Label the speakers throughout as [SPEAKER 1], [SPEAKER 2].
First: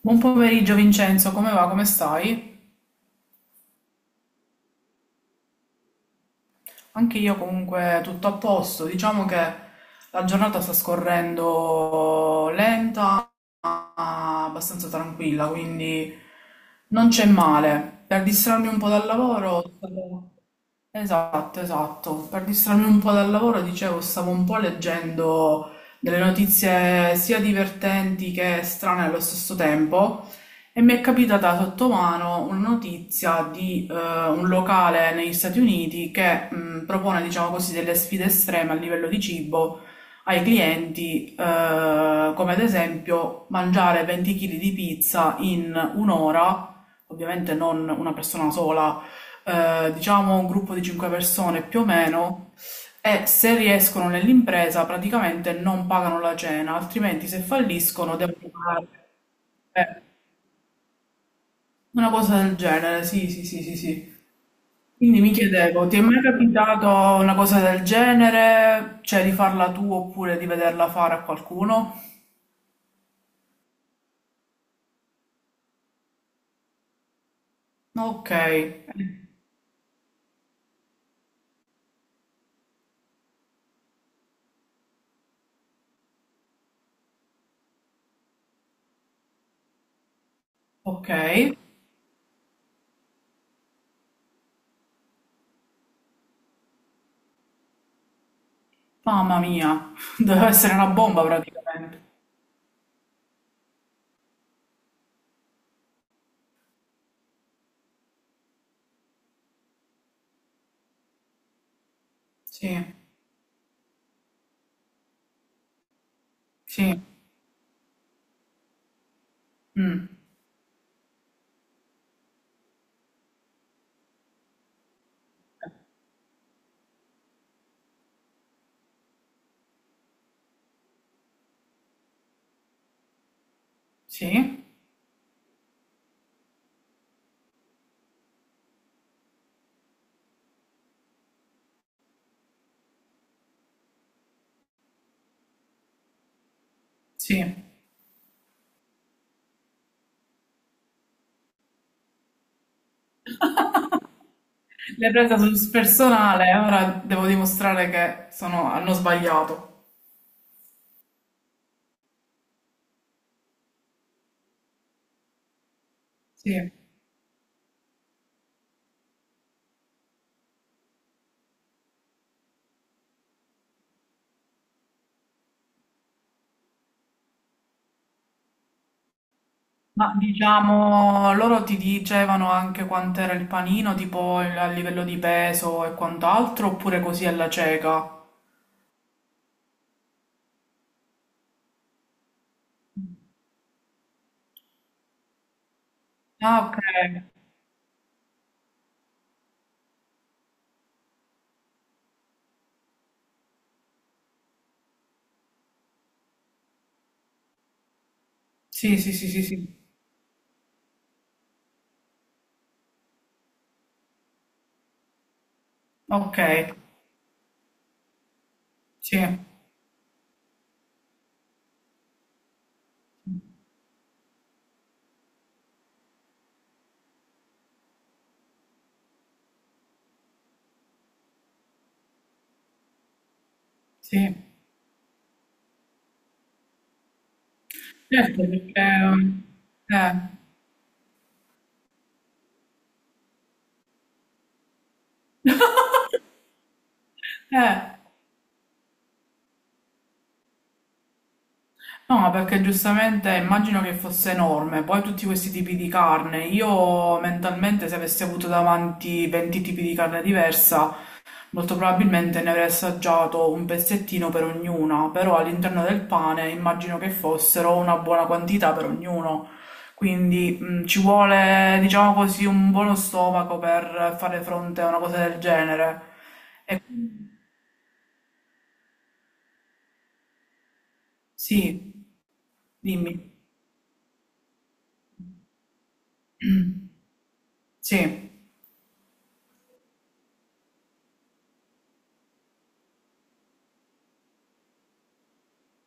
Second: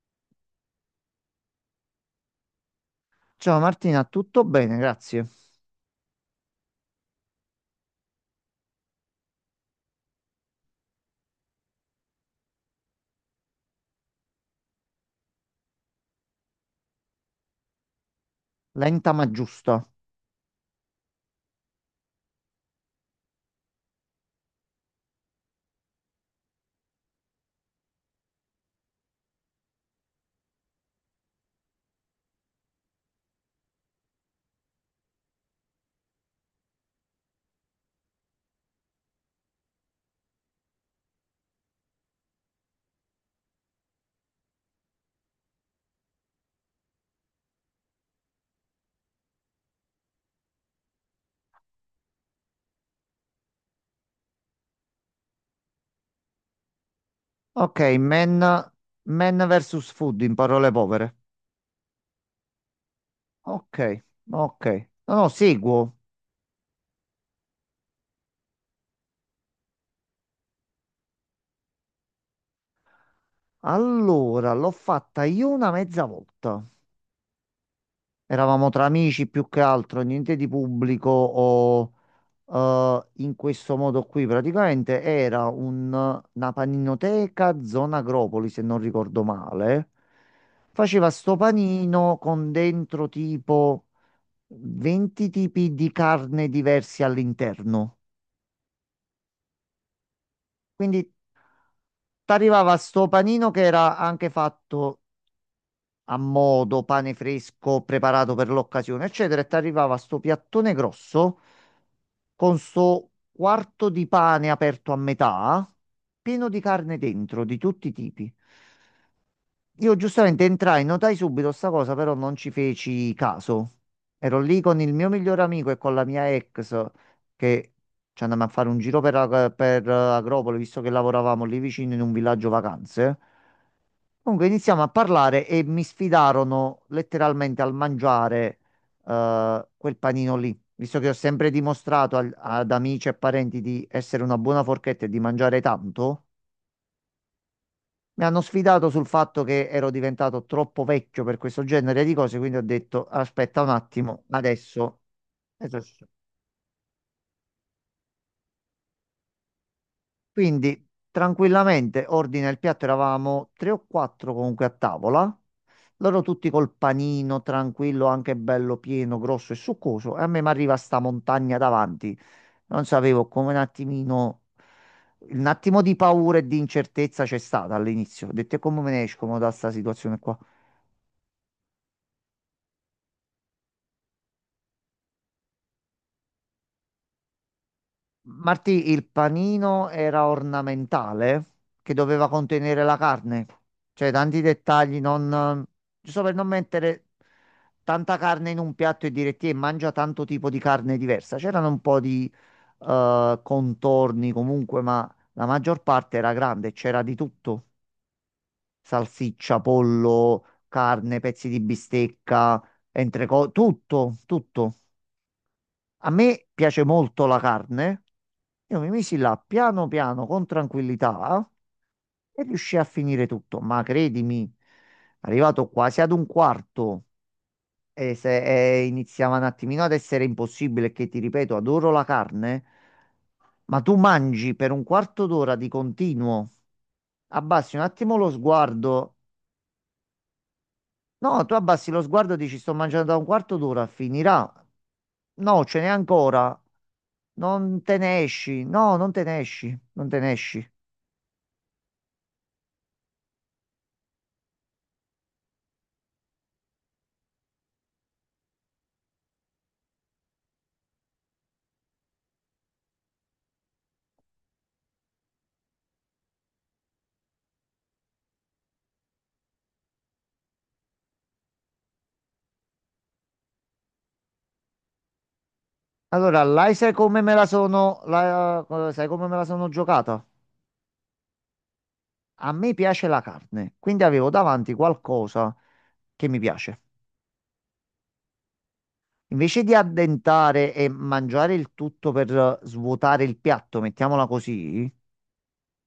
[SPEAKER 1] Buon pomeriggio Vincenzo, come va? Come stai?
[SPEAKER 2] Ciao Martina, tutto bene, grazie.
[SPEAKER 1] Anche io comunque tutto a posto, diciamo che la giornata sta scorrendo lenta, ma abbastanza tranquilla, quindi non c'è male. Per distrarmi un po' dal
[SPEAKER 2] Lenta ma
[SPEAKER 1] lavoro,
[SPEAKER 2] giusta.
[SPEAKER 1] Esatto, esatto. Per distrarmi un po' dal lavoro, dicevo, stavo un po' leggendo delle notizie sia divertenti che strane allo stesso tempo e mi è capitata sotto mano una notizia di un locale negli Stati Uniti che propone, diciamo così, delle sfide estreme a livello di cibo ai clienti, come ad esempio mangiare 20 kg di pizza in un'ora, ovviamente non una persona sola, diciamo un gruppo di cinque persone più o meno, e se riescono nell'impresa praticamente non pagano la cena, altrimenti se
[SPEAKER 2] Ok,
[SPEAKER 1] falliscono devono
[SPEAKER 2] men,
[SPEAKER 1] pagare.
[SPEAKER 2] men versus
[SPEAKER 1] Eh,
[SPEAKER 2] food in parole povere.
[SPEAKER 1] una cosa del genere, sì, sì, sì, sì,
[SPEAKER 2] Ok,
[SPEAKER 1] sì.
[SPEAKER 2] ok. No,
[SPEAKER 1] Quindi
[SPEAKER 2] no,
[SPEAKER 1] mi chiedevo,
[SPEAKER 2] seguo.
[SPEAKER 1] ti è mai capitato una cosa del genere? Cioè di farla tu oppure di vederla fare a qualcuno?
[SPEAKER 2] Allora, l'ho fatta io una mezza volta.
[SPEAKER 1] Ok,
[SPEAKER 2] Eravamo tra amici più che altro, niente di pubblico o in questo modo qui. Praticamente era una paninoteca zona Agropoli, se non ricordo male. Faceva
[SPEAKER 1] ok.
[SPEAKER 2] sto panino con dentro tipo 20 tipi di carne diversi all'interno.
[SPEAKER 1] Mamma mia, deve essere una
[SPEAKER 2] Quindi
[SPEAKER 1] bomba praticamente.
[SPEAKER 2] ti arrivava sto panino che era anche fatto a modo, pane fresco, preparato per l'occasione, eccetera, e ti arrivava sto piattone grosso con
[SPEAKER 1] Sì,
[SPEAKER 2] sto quarto di pane aperto a metà, pieno di carne
[SPEAKER 1] sì,
[SPEAKER 2] dentro, di tutti i tipi. Io
[SPEAKER 1] mm,
[SPEAKER 2] giustamente entrai, notai subito sta cosa, però non ci feci caso. Ero lì con il mio migliore amico e con la mia ex che ci andammo a fare un giro per, per Agropoli, visto che lavoravamo lì vicino in un villaggio vacanze. Comunque
[SPEAKER 1] sì,
[SPEAKER 2] iniziamo a parlare e mi sfidarono letteralmente al mangiare quel panino lì, visto che ho sempre dimostrato ad amici e parenti di essere una buona forchetta e di mangiare tanto.
[SPEAKER 1] sì.
[SPEAKER 2] Mi hanno sfidato sul fatto che ero diventato troppo vecchio per questo genere di cose, quindi ho detto aspetta un attimo, adesso.
[SPEAKER 1] L'hai presa sul
[SPEAKER 2] Esercito".
[SPEAKER 1] personale, ora devo dimostrare che hanno sbagliato.
[SPEAKER 2] Quindi tranquillamente ordina il piatto, eravamo tre o quattro comunque a tavola, loro tutti col
[SPEAKER 1] Sì.
[SPEAKER 2] panino tranquillo, anche bello pieno, grosso e succoso, e a me mi arriva sta montagna davanti. Non sapevo come un attimino, un attimo di paura e di incertezza c'è stata all'inizio. Ho detto "E come me ne esco mo da sta
[SPEAKER 1] Ma
[SPEAKER 2] situazione qua".
[SPEAKER 1] diciamo, loro ti dicevano anche quant'era il panino, tipo a livello di peso e quant'altro, oppure così alla cieca?
[SPEAKER 2] Martì, il panino era ornamentale che doveva contenere la carne, cioè tanti dettagli, non, giusto per non
[SPEAKER 1] Ah, ok.
[SPEAKER 2] mettere tanta carne in un piatto e dire ti mangia tanto tipo di carne diversa. C'erano un po' di contorni comunque, ma la maggior parte era grande, c'era di tutto,
[SPEAKER 1] Sì, sì, sì, sì,
[SPEAKER 2] salsiccia,
[SPEAKER 1] sì.
[SPEAKER 2] pollo, carne, pezzi di bistecca, entrecot, tutto, tutto. A
[SPEAKER 1] Ok,
[SPEAKER 2] me piace molto la carne. Io mi misi
[SPEAKER 1] sì,
[SPEAKER 2] là piano piano con tranquillità e riuscii a finire tutto. Ma credimi, arrivato quasi ad un quarto e se e iniziava un attimino ad essere impossibile, che ti ripeto, adoro la carne, ma tu
[SPEAKER 1] sì.
[SPEAKER 2] mangi per un quarto d'ora di continuo, abbassi un attimo lo
[SPEAKER 1] Certo, perché...
[SPEAKER 2] sguardo.
[SPEAKER 1] Eh.
[SPEAKER 2] No, tu abbassi lo sguardo e dici sto mangiando da un quarto d'ora, finirà. No, ce n'è ancora. Non
[SPEAKER 1] Eh.
[SPEAKER 2] te ne esci. No, non te ne esci. Non te ne esci.
[SPEAKER 1] No, perché giustamente immagino che fosse enorme, poi tutti questi tipi di carne, io mentalmente se avessi avuto davanti 20 tipi di carne diversa, molto probabilmente ne avrei assaggiato un pezzettino per ognuna, però all'interno del pane immagino che fossero una buona quantità per ognuno, quindi ci vuole, diciamo così, un buono stomaco per fare fronte a una cosa del genere.
[SPEAKER 2] Allora, là sai come me la sono, sai come me la sono giocata?
[SPEAKER 1] Sì,
[SPEAKER 2] A me piace la
[SPEAKER 1] dimmi.
[SPEAKER 2] carne, quindi avevo davanti qualcosa che mi piace.
[SPEAKER 1] Sì.
[SPEAKER 2] Invece di addentare e mangiare il tutto per svuotare il piatto, mettiamola così,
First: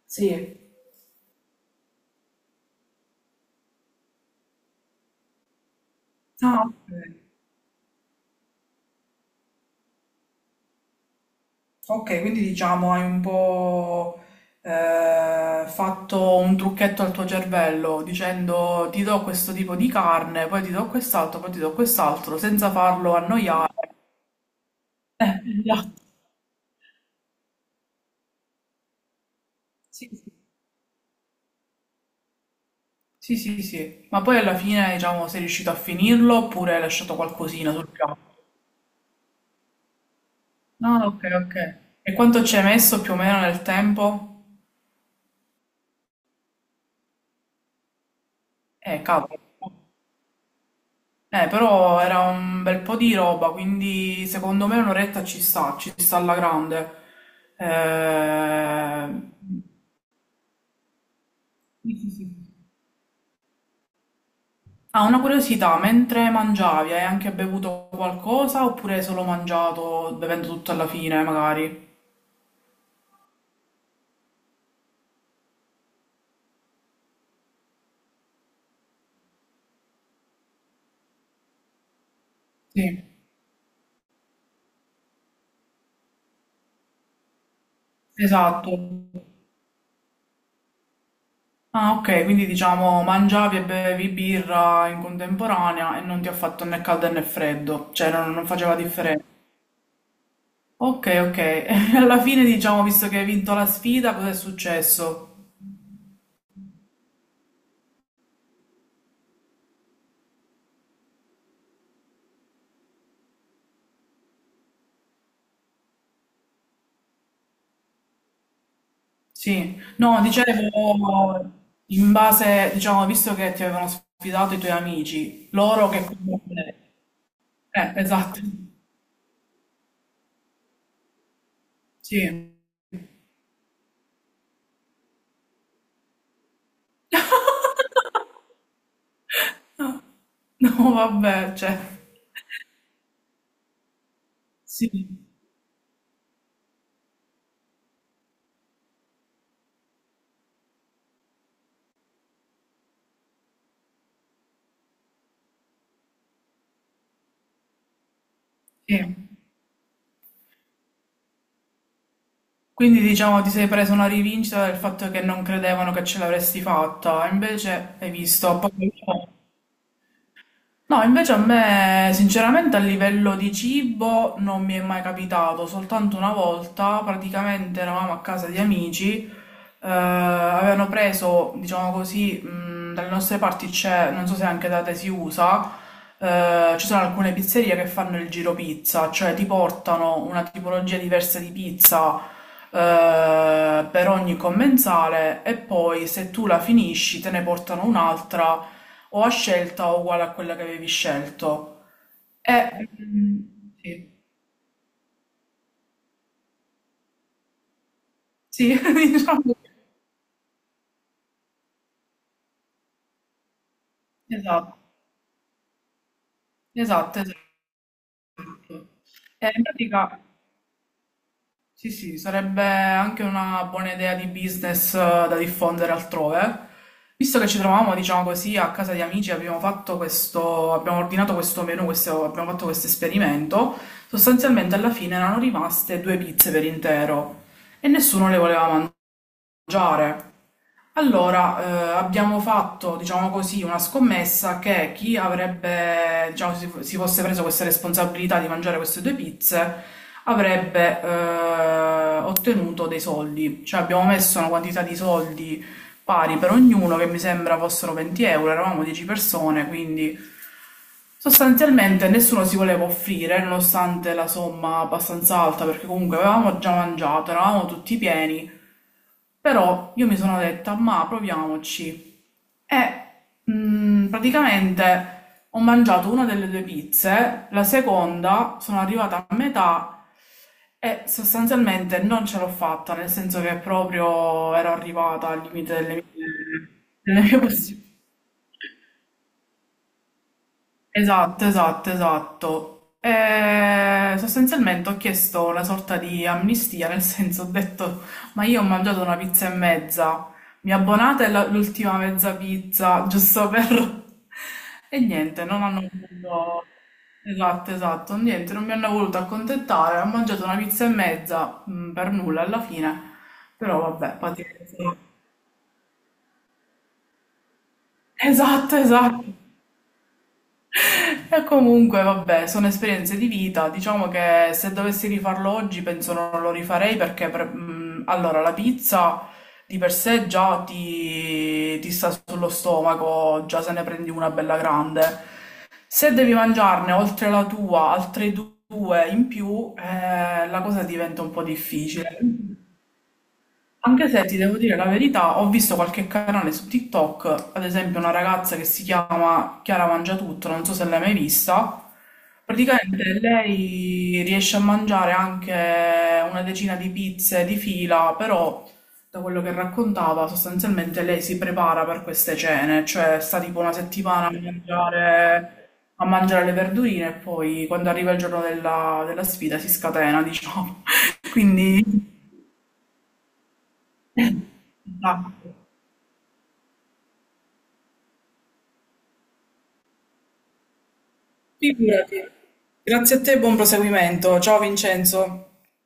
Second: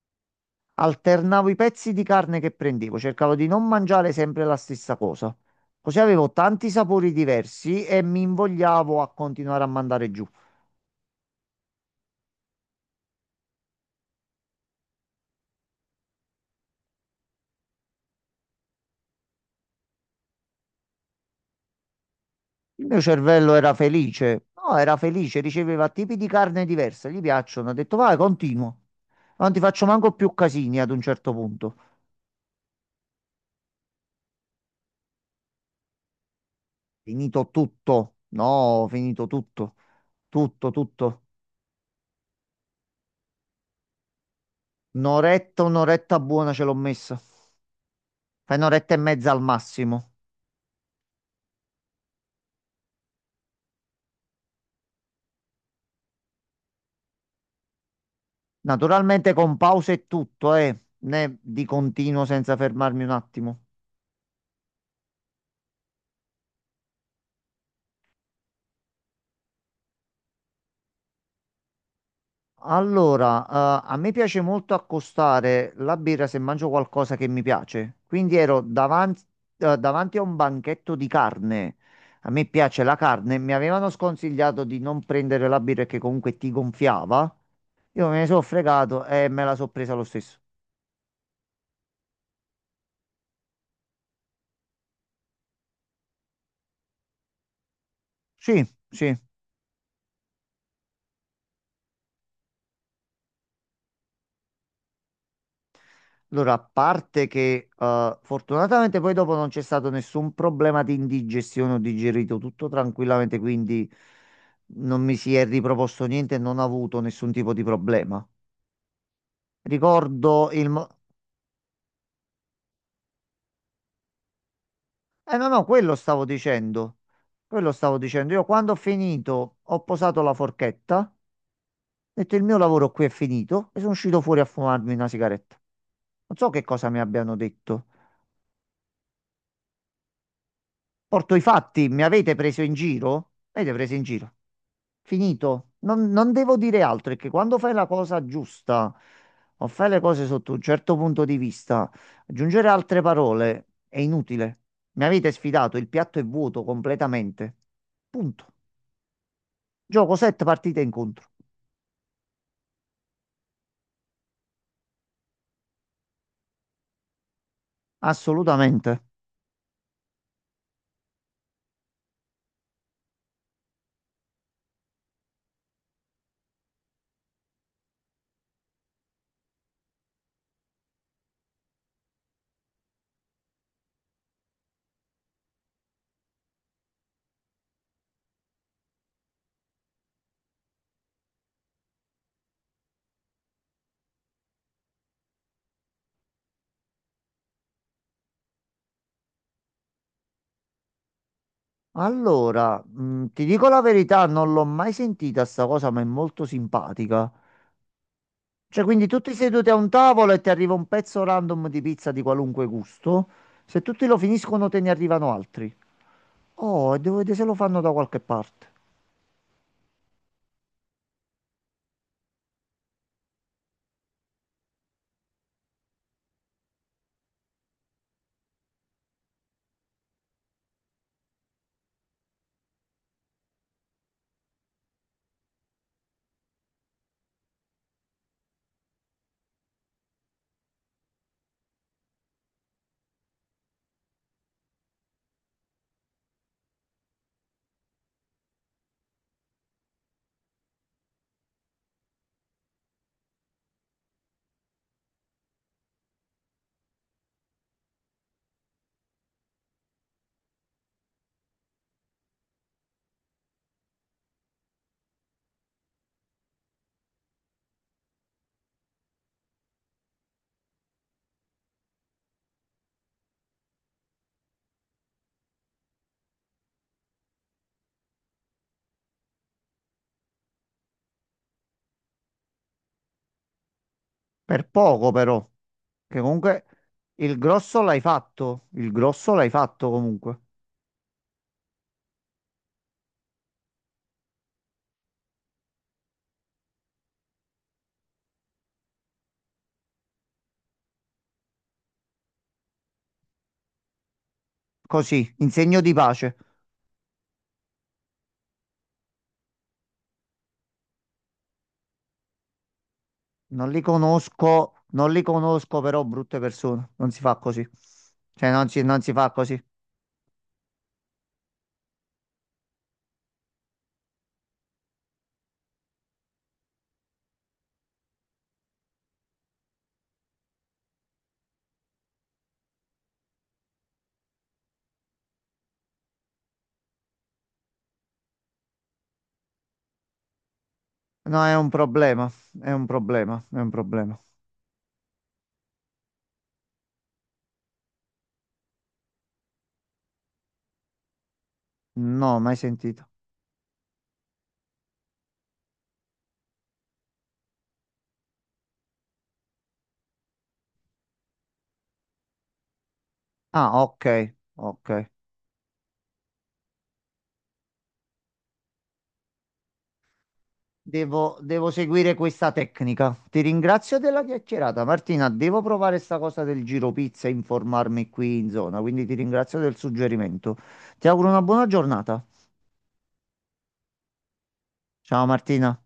[SPEAKER 1] Sì.
[SPEAKER 2] alternavo i pezzi di carne che prendevo, cercavo di non mangiare sempre la stessa cosa. Così avevo
[SPEAKER 1] Ah,
[SPEAKER 2] tanti
[SPEAKER 1] ok.
[SPEAKER 2] sapori diversi e mi invogliavo a continuare a mandare giù.
[SPEAKER 1] Ok, quindi diciamo hai un po' fatto un trucchetto al tuo cervello dicendo ti do questo tipo di carne, poi ti do quest'altro, poi ti do quest'altro, senza
[SPEAKER 2] Il mio
[SPEAKER 1] farlo
[SPEAKER 2] cervello era
[SPEAKER 1] annoiare.
[SPEAKER 2] felice. No, era felice, riceveva
[SPEAKER 1] Esatto.
[SPEAKER 2] tipi di carne diversa, gli piacciono. Ho detto, vai, continuo. Non ti faccio
[SPEAKER 1] Sì,
[SPEAKER 2] manco
[SPEAKER 1] sì.
[SPEAKER 2] più casini ad un certo punto.
[SPEAKER 1] Sì, sì, sì. Ma poi alla fine, diciamo, sei riuscito a finirlo oppure hai lasciato
[SPEAKER 2] Finito
[SPEAKER 1] qualcosina sul
[SPEAKER 2] tutto.
[SPEAKER 1] piatto?
[SPEAKER 2] No, finito tutto. Tutto,
[SPEAKER 1] No, ok,
[SPEAKER 2] tutto.
[SPEAKER 1] ok. E quanto ci hai messo più o meno nel tempo?
[SPEAKER 2] Un'oretta, un'oretta buona ce l'ho messa. Fai un'oretta e mezza al
[SPEAKER 1] Cavolo.
[SPEAKER 2] massimo.
[SPEAKER 1] Però era un bel po' di roba, quindi secondo me un'oretta ci sta alla grande. Eh,
[SPEAKER 2] Naturalmente con pause e tutto, eh. Né di
[SPEAKER 1] sì, sì,
[SPEAKER 2] continuo senza
[SPEAKER 1] sì.
[SPEAKER 2] fermarmi un attimo.
[SPEAKER 1] Ah, una curiosità, mentre mangiavi hai anche bevuto qualcosa oppure hai solo mangiato bevendo tutto alla fine, magari?
[SPEAKER 2] Allora, a me piace molto accostare la birra se mangio qualcosa che mi piace. Quindi ero davanti, davanti a un banchetto di carne. A me piace
[SPEAKER 1] Sì,
[SPEAKER 2] la carne. Mi avevano sconsigliato di non prendere la birra che comunque ti gonfiava. Io me ne sono
[SPEAKER 1] esatto.
[SPEAKER 2] fregato e me la sono presa lo stesso.
[SPEAKER 1] Ah, ok, quindi diciamo mangiavi e bevi birra in contemporanea e non ti ha fatto né caldo né freddo, cioè non
[SPEAKER 2] Sì,
[SPEAKER 1] faceva
[SPEAKER 2] sì.
[SPEAKER 1] differenza. Okay, okay. Alla fine diciamo, visto che hai vinto la sfida, cos'è successo?
[SPEAKER 2] Allora, a parte che fortunatamente poi dopo non c'è stato nessun problema di indigestione, ho digerito tutto tranquillamente, quindi non mi si è riproposto niente e non ho avuto nessun tipo di problema.
[SPEAKER 1] Sì. No,
[SPEAKER 2] Ricordo il...
[SPEAKER 1] dicevo, in base, diciamo, visto che ti avevano sfidato i tuoi
[SPEAKER 2] Eh no,
[SPEAKER 1] amici,
[SPEAKER 2] no,
[SPEAKER 1] loro
[SPEAKER 2] quello
[SPEAKER 1] che
[SPEAKER 2] stavo
[SPEAKER 1] comunque...
[SPEAKER 2] dicendo. Quello stavo dicendo.
[SPEAKER 1] Esatto.
[SPEAKER 2] Io quando ho finito ho posato la forchetta, ho
[SPEAKER 1] Sì.
[SPEAKER 2] detto il mio lavoro qui è finito e sono uscito fuori a fumarmi una sigaretta. Non so che cosa mi abbiano detto.
[SPEAKER 1] No, no,
[SPEAKER 2] Porto i
[SPEAKER 1] vabbè, cioè...
[SPEAKER 2] fatti, mi avete preso in giro? Mi avete preso in giro?
[SPEAKER 1] Sì,
[SPEAKER 2] Finito. Non devo dire altro, è che quando fai la cosa giusta o fai le cose sotto un certo punto di vista, aggiungere altre parole è inutile. Mi avete sfidato, il piatto è vuoto completamente. Punto.
[SPEAKER 1] sì.
[SPEAKER 2] Gioco 7 partite incontro.
[SPEAKER 1] Quindi diciamo ti sei presa una rivincita del fatto che non credevano che ce l'avresti fatta, invece hai visto...
[SPEAKER 2] Assolutamente.
[SPEAKER 1] No, invece a me, sinceramente, a livello di cibo non mi è mai capitato, soltanto una volta praticamente eravamo a casa di amici, avevano preso, diciamo così, dalle nostre parti c'è, non so se anche da te si usa, ci sono alcune pizzerie che fanno il giro pizza, cioè ti portano una tipologia diversa di pizza, per ogni commensale e poi se tu la finisci te ne portano un'altra o a scelta o uguale a quella che avevi scelto. E,
[SPEAKER 2] Allora,
[SPEAKER 1] mm,
[SPEAKER 2] ti dico la
[SPEAKER 1] sì,
[SPEAKER 2] verità, non l'ho mai sentita sta cosa, ma è molto simpatica.
[SPEAKER 1] sì,
[SPEAKER 2] Cioè, quindi tutti
[SPEAKER 1] diciamo,
[SPEAKER 2] seduti a un tavolo e ti arriva un pezzo random di pizza di qualunque gusto. Se tutti lo finiscono, te ne
[SPEAKER 1] esatto,
[SPEAKER 2] arrivano altri. Oh, devo
[SPEAKER 1] esatto,
[SPEAKER 2] vedere
[SPEAKER 1] esatto.
[SPEAKER 2] se lo fanno da qualche parte.
[SPEAKER 1] E in pratica, sì, sì, sarebbe anche una buona idea di business, da diffondere altrove. Visto che ci trovavamo, diciamo così, a casa di amici, abbiamo fatto questo, abbiamo ordinato questo menù, abbiamo fatto questo esperimento. Sostanzialmente alla fine erano rimaste due pizze per intero e nessuno le voleva mangiare. Allora, abbiamo fatto, diciamo così, una scommessa che chi avrebbe, diciamo, si fosse preso questa responsabilità di mangiare queste due pizze avrebbe ottenuto dei soldi. Cioè abbiamo messo una quantità di soldi pari per ognuno, che mi sembra fossero 20 euro, eravamo 10 persone, quindi sostanzialmente nessuno si voleva offrire, nonostante la somma abbastanza alta, perché comunque avevamo già mangiato, eravamo tutti pieni. Però io mi sono detta, ma proviamoci. E praticamente ho mangiato una delle due pizze, la seconda sono arrivata a metà e sostanzialmente non ce l'ho fatta, nel senso che proprio
[SPEAKER 2] Per
[SPEAKER 1] ero
[SPEAKER 2] poco
[SPEAKER 1] arrivata
[SPEAKER 2] però,
[SPEAKER 1] al limite
[SPEAKER 2] che comunque
[SPEAKER 1] delle
[SPEAKER 2] il
[SPEAKER 1] mie
[SPEAKER 2] grosso
[SPEAKER 1] possibilità.
[SPEAKER 2] l'hai fatto, il grosso l'hai fatto comunque.
[SPEAKER 1] Esatto, esatto, esatto. E sostanzialmente ho chiesto una sorta di amnistia, nel senso ho detto, ma io ho mangiato una pizza e mezza, mi abbonate l'ultima mezza pizza, giusto per... E
[SPEAKER 2] Così,
[SPEAKER 1] niente,
[SPEAKER 2] in
[SPEAKER 1] non
[SPEAKER 2] segno
[SPEAKER 1] hanno
[SPEAKER 2] di pace.
[SPEAKER 1] voluto... Esatto, esatto, niente, non mi hanno voluto accontentare, ho mangiato una pizza e mezza, mm, per nulla alla fine,
[SPEAKER 2] Non
[SPEAKER 1] però
[SPEAKER 2] li
[SPEAKER 1] vabbè,
[SPEAKER 2] conosco,
[SPEAKER 1] pazienza.
[SPEAKER 2] non li conosco però brutte persone, non si fa così. Cioè non
[SPEAKER 1] Esatto,
[SPEAKER 2] si, non si
[SPEAKER 1] esatto.
[SPEAKER 2] fa così.
[SPEAKER 1] E comunque, vabbè, sono esperienze di vita. Diciamo che se dovessi rifarlo oggi, penso non lo rifarei perché, allora, la pizza di per sé già ti sta sullo stomaco, già se ne prendi una bella grande. Se devi mangiarne oltre la tua, altre due in più, la cosa diventa un po'
[SPEAKER 2] No, è un
[SPEAKER 1] difficile.
[SPEAKER 2] problema, è un problema, è un
[SPEAKER 1] Anche
[SPEAKER 2] problema.
[SPEAKER 1] se ti devo dire la verità, ho visto qualche canale su TikTok, ad esempio una ragazza che si chiama Chiara Mangiatutto, non so se l'hai mai vista.
[SPEAKER 2] No, mai sentito.
[SPEAKER 1] Praticamente lei riesce a mangiare anche una decina di pizze di fila, però da quello che raccontava, sostanzialmente lei si prepara per queste cene, cioè sta tipo una
[SPEAKER 2] Ah, ok,
[SPEAKER 1] settimana
[SPEAKER 2] ok.
[SPEAKER 1] a mangiare le verdurine e poi quando arriva il giorno della sfida si scatena, diciamo.
[SPEAKER 2] Devo, devo seguire
[SPEAKER 1] Quindi...
[SPEAKER 2] questa tecnica. Ti ringrazio della chiacchierata, Martina.
[SPEAKER 1] esatto.
[SPEAKER 2] Devo provare sta cosa del giro pizza e informarmi qui in zona, quindi ti ringrazio del suggerimento. Ti auguro una buona giornata.
[SPEAKER 1] Figurati. Grazie a te e buon proseguimento. Ciao
[SPEAKER 2] Ciao
[SPEAKER 1] Vincenzo.
[SPEAKER 2] Martina.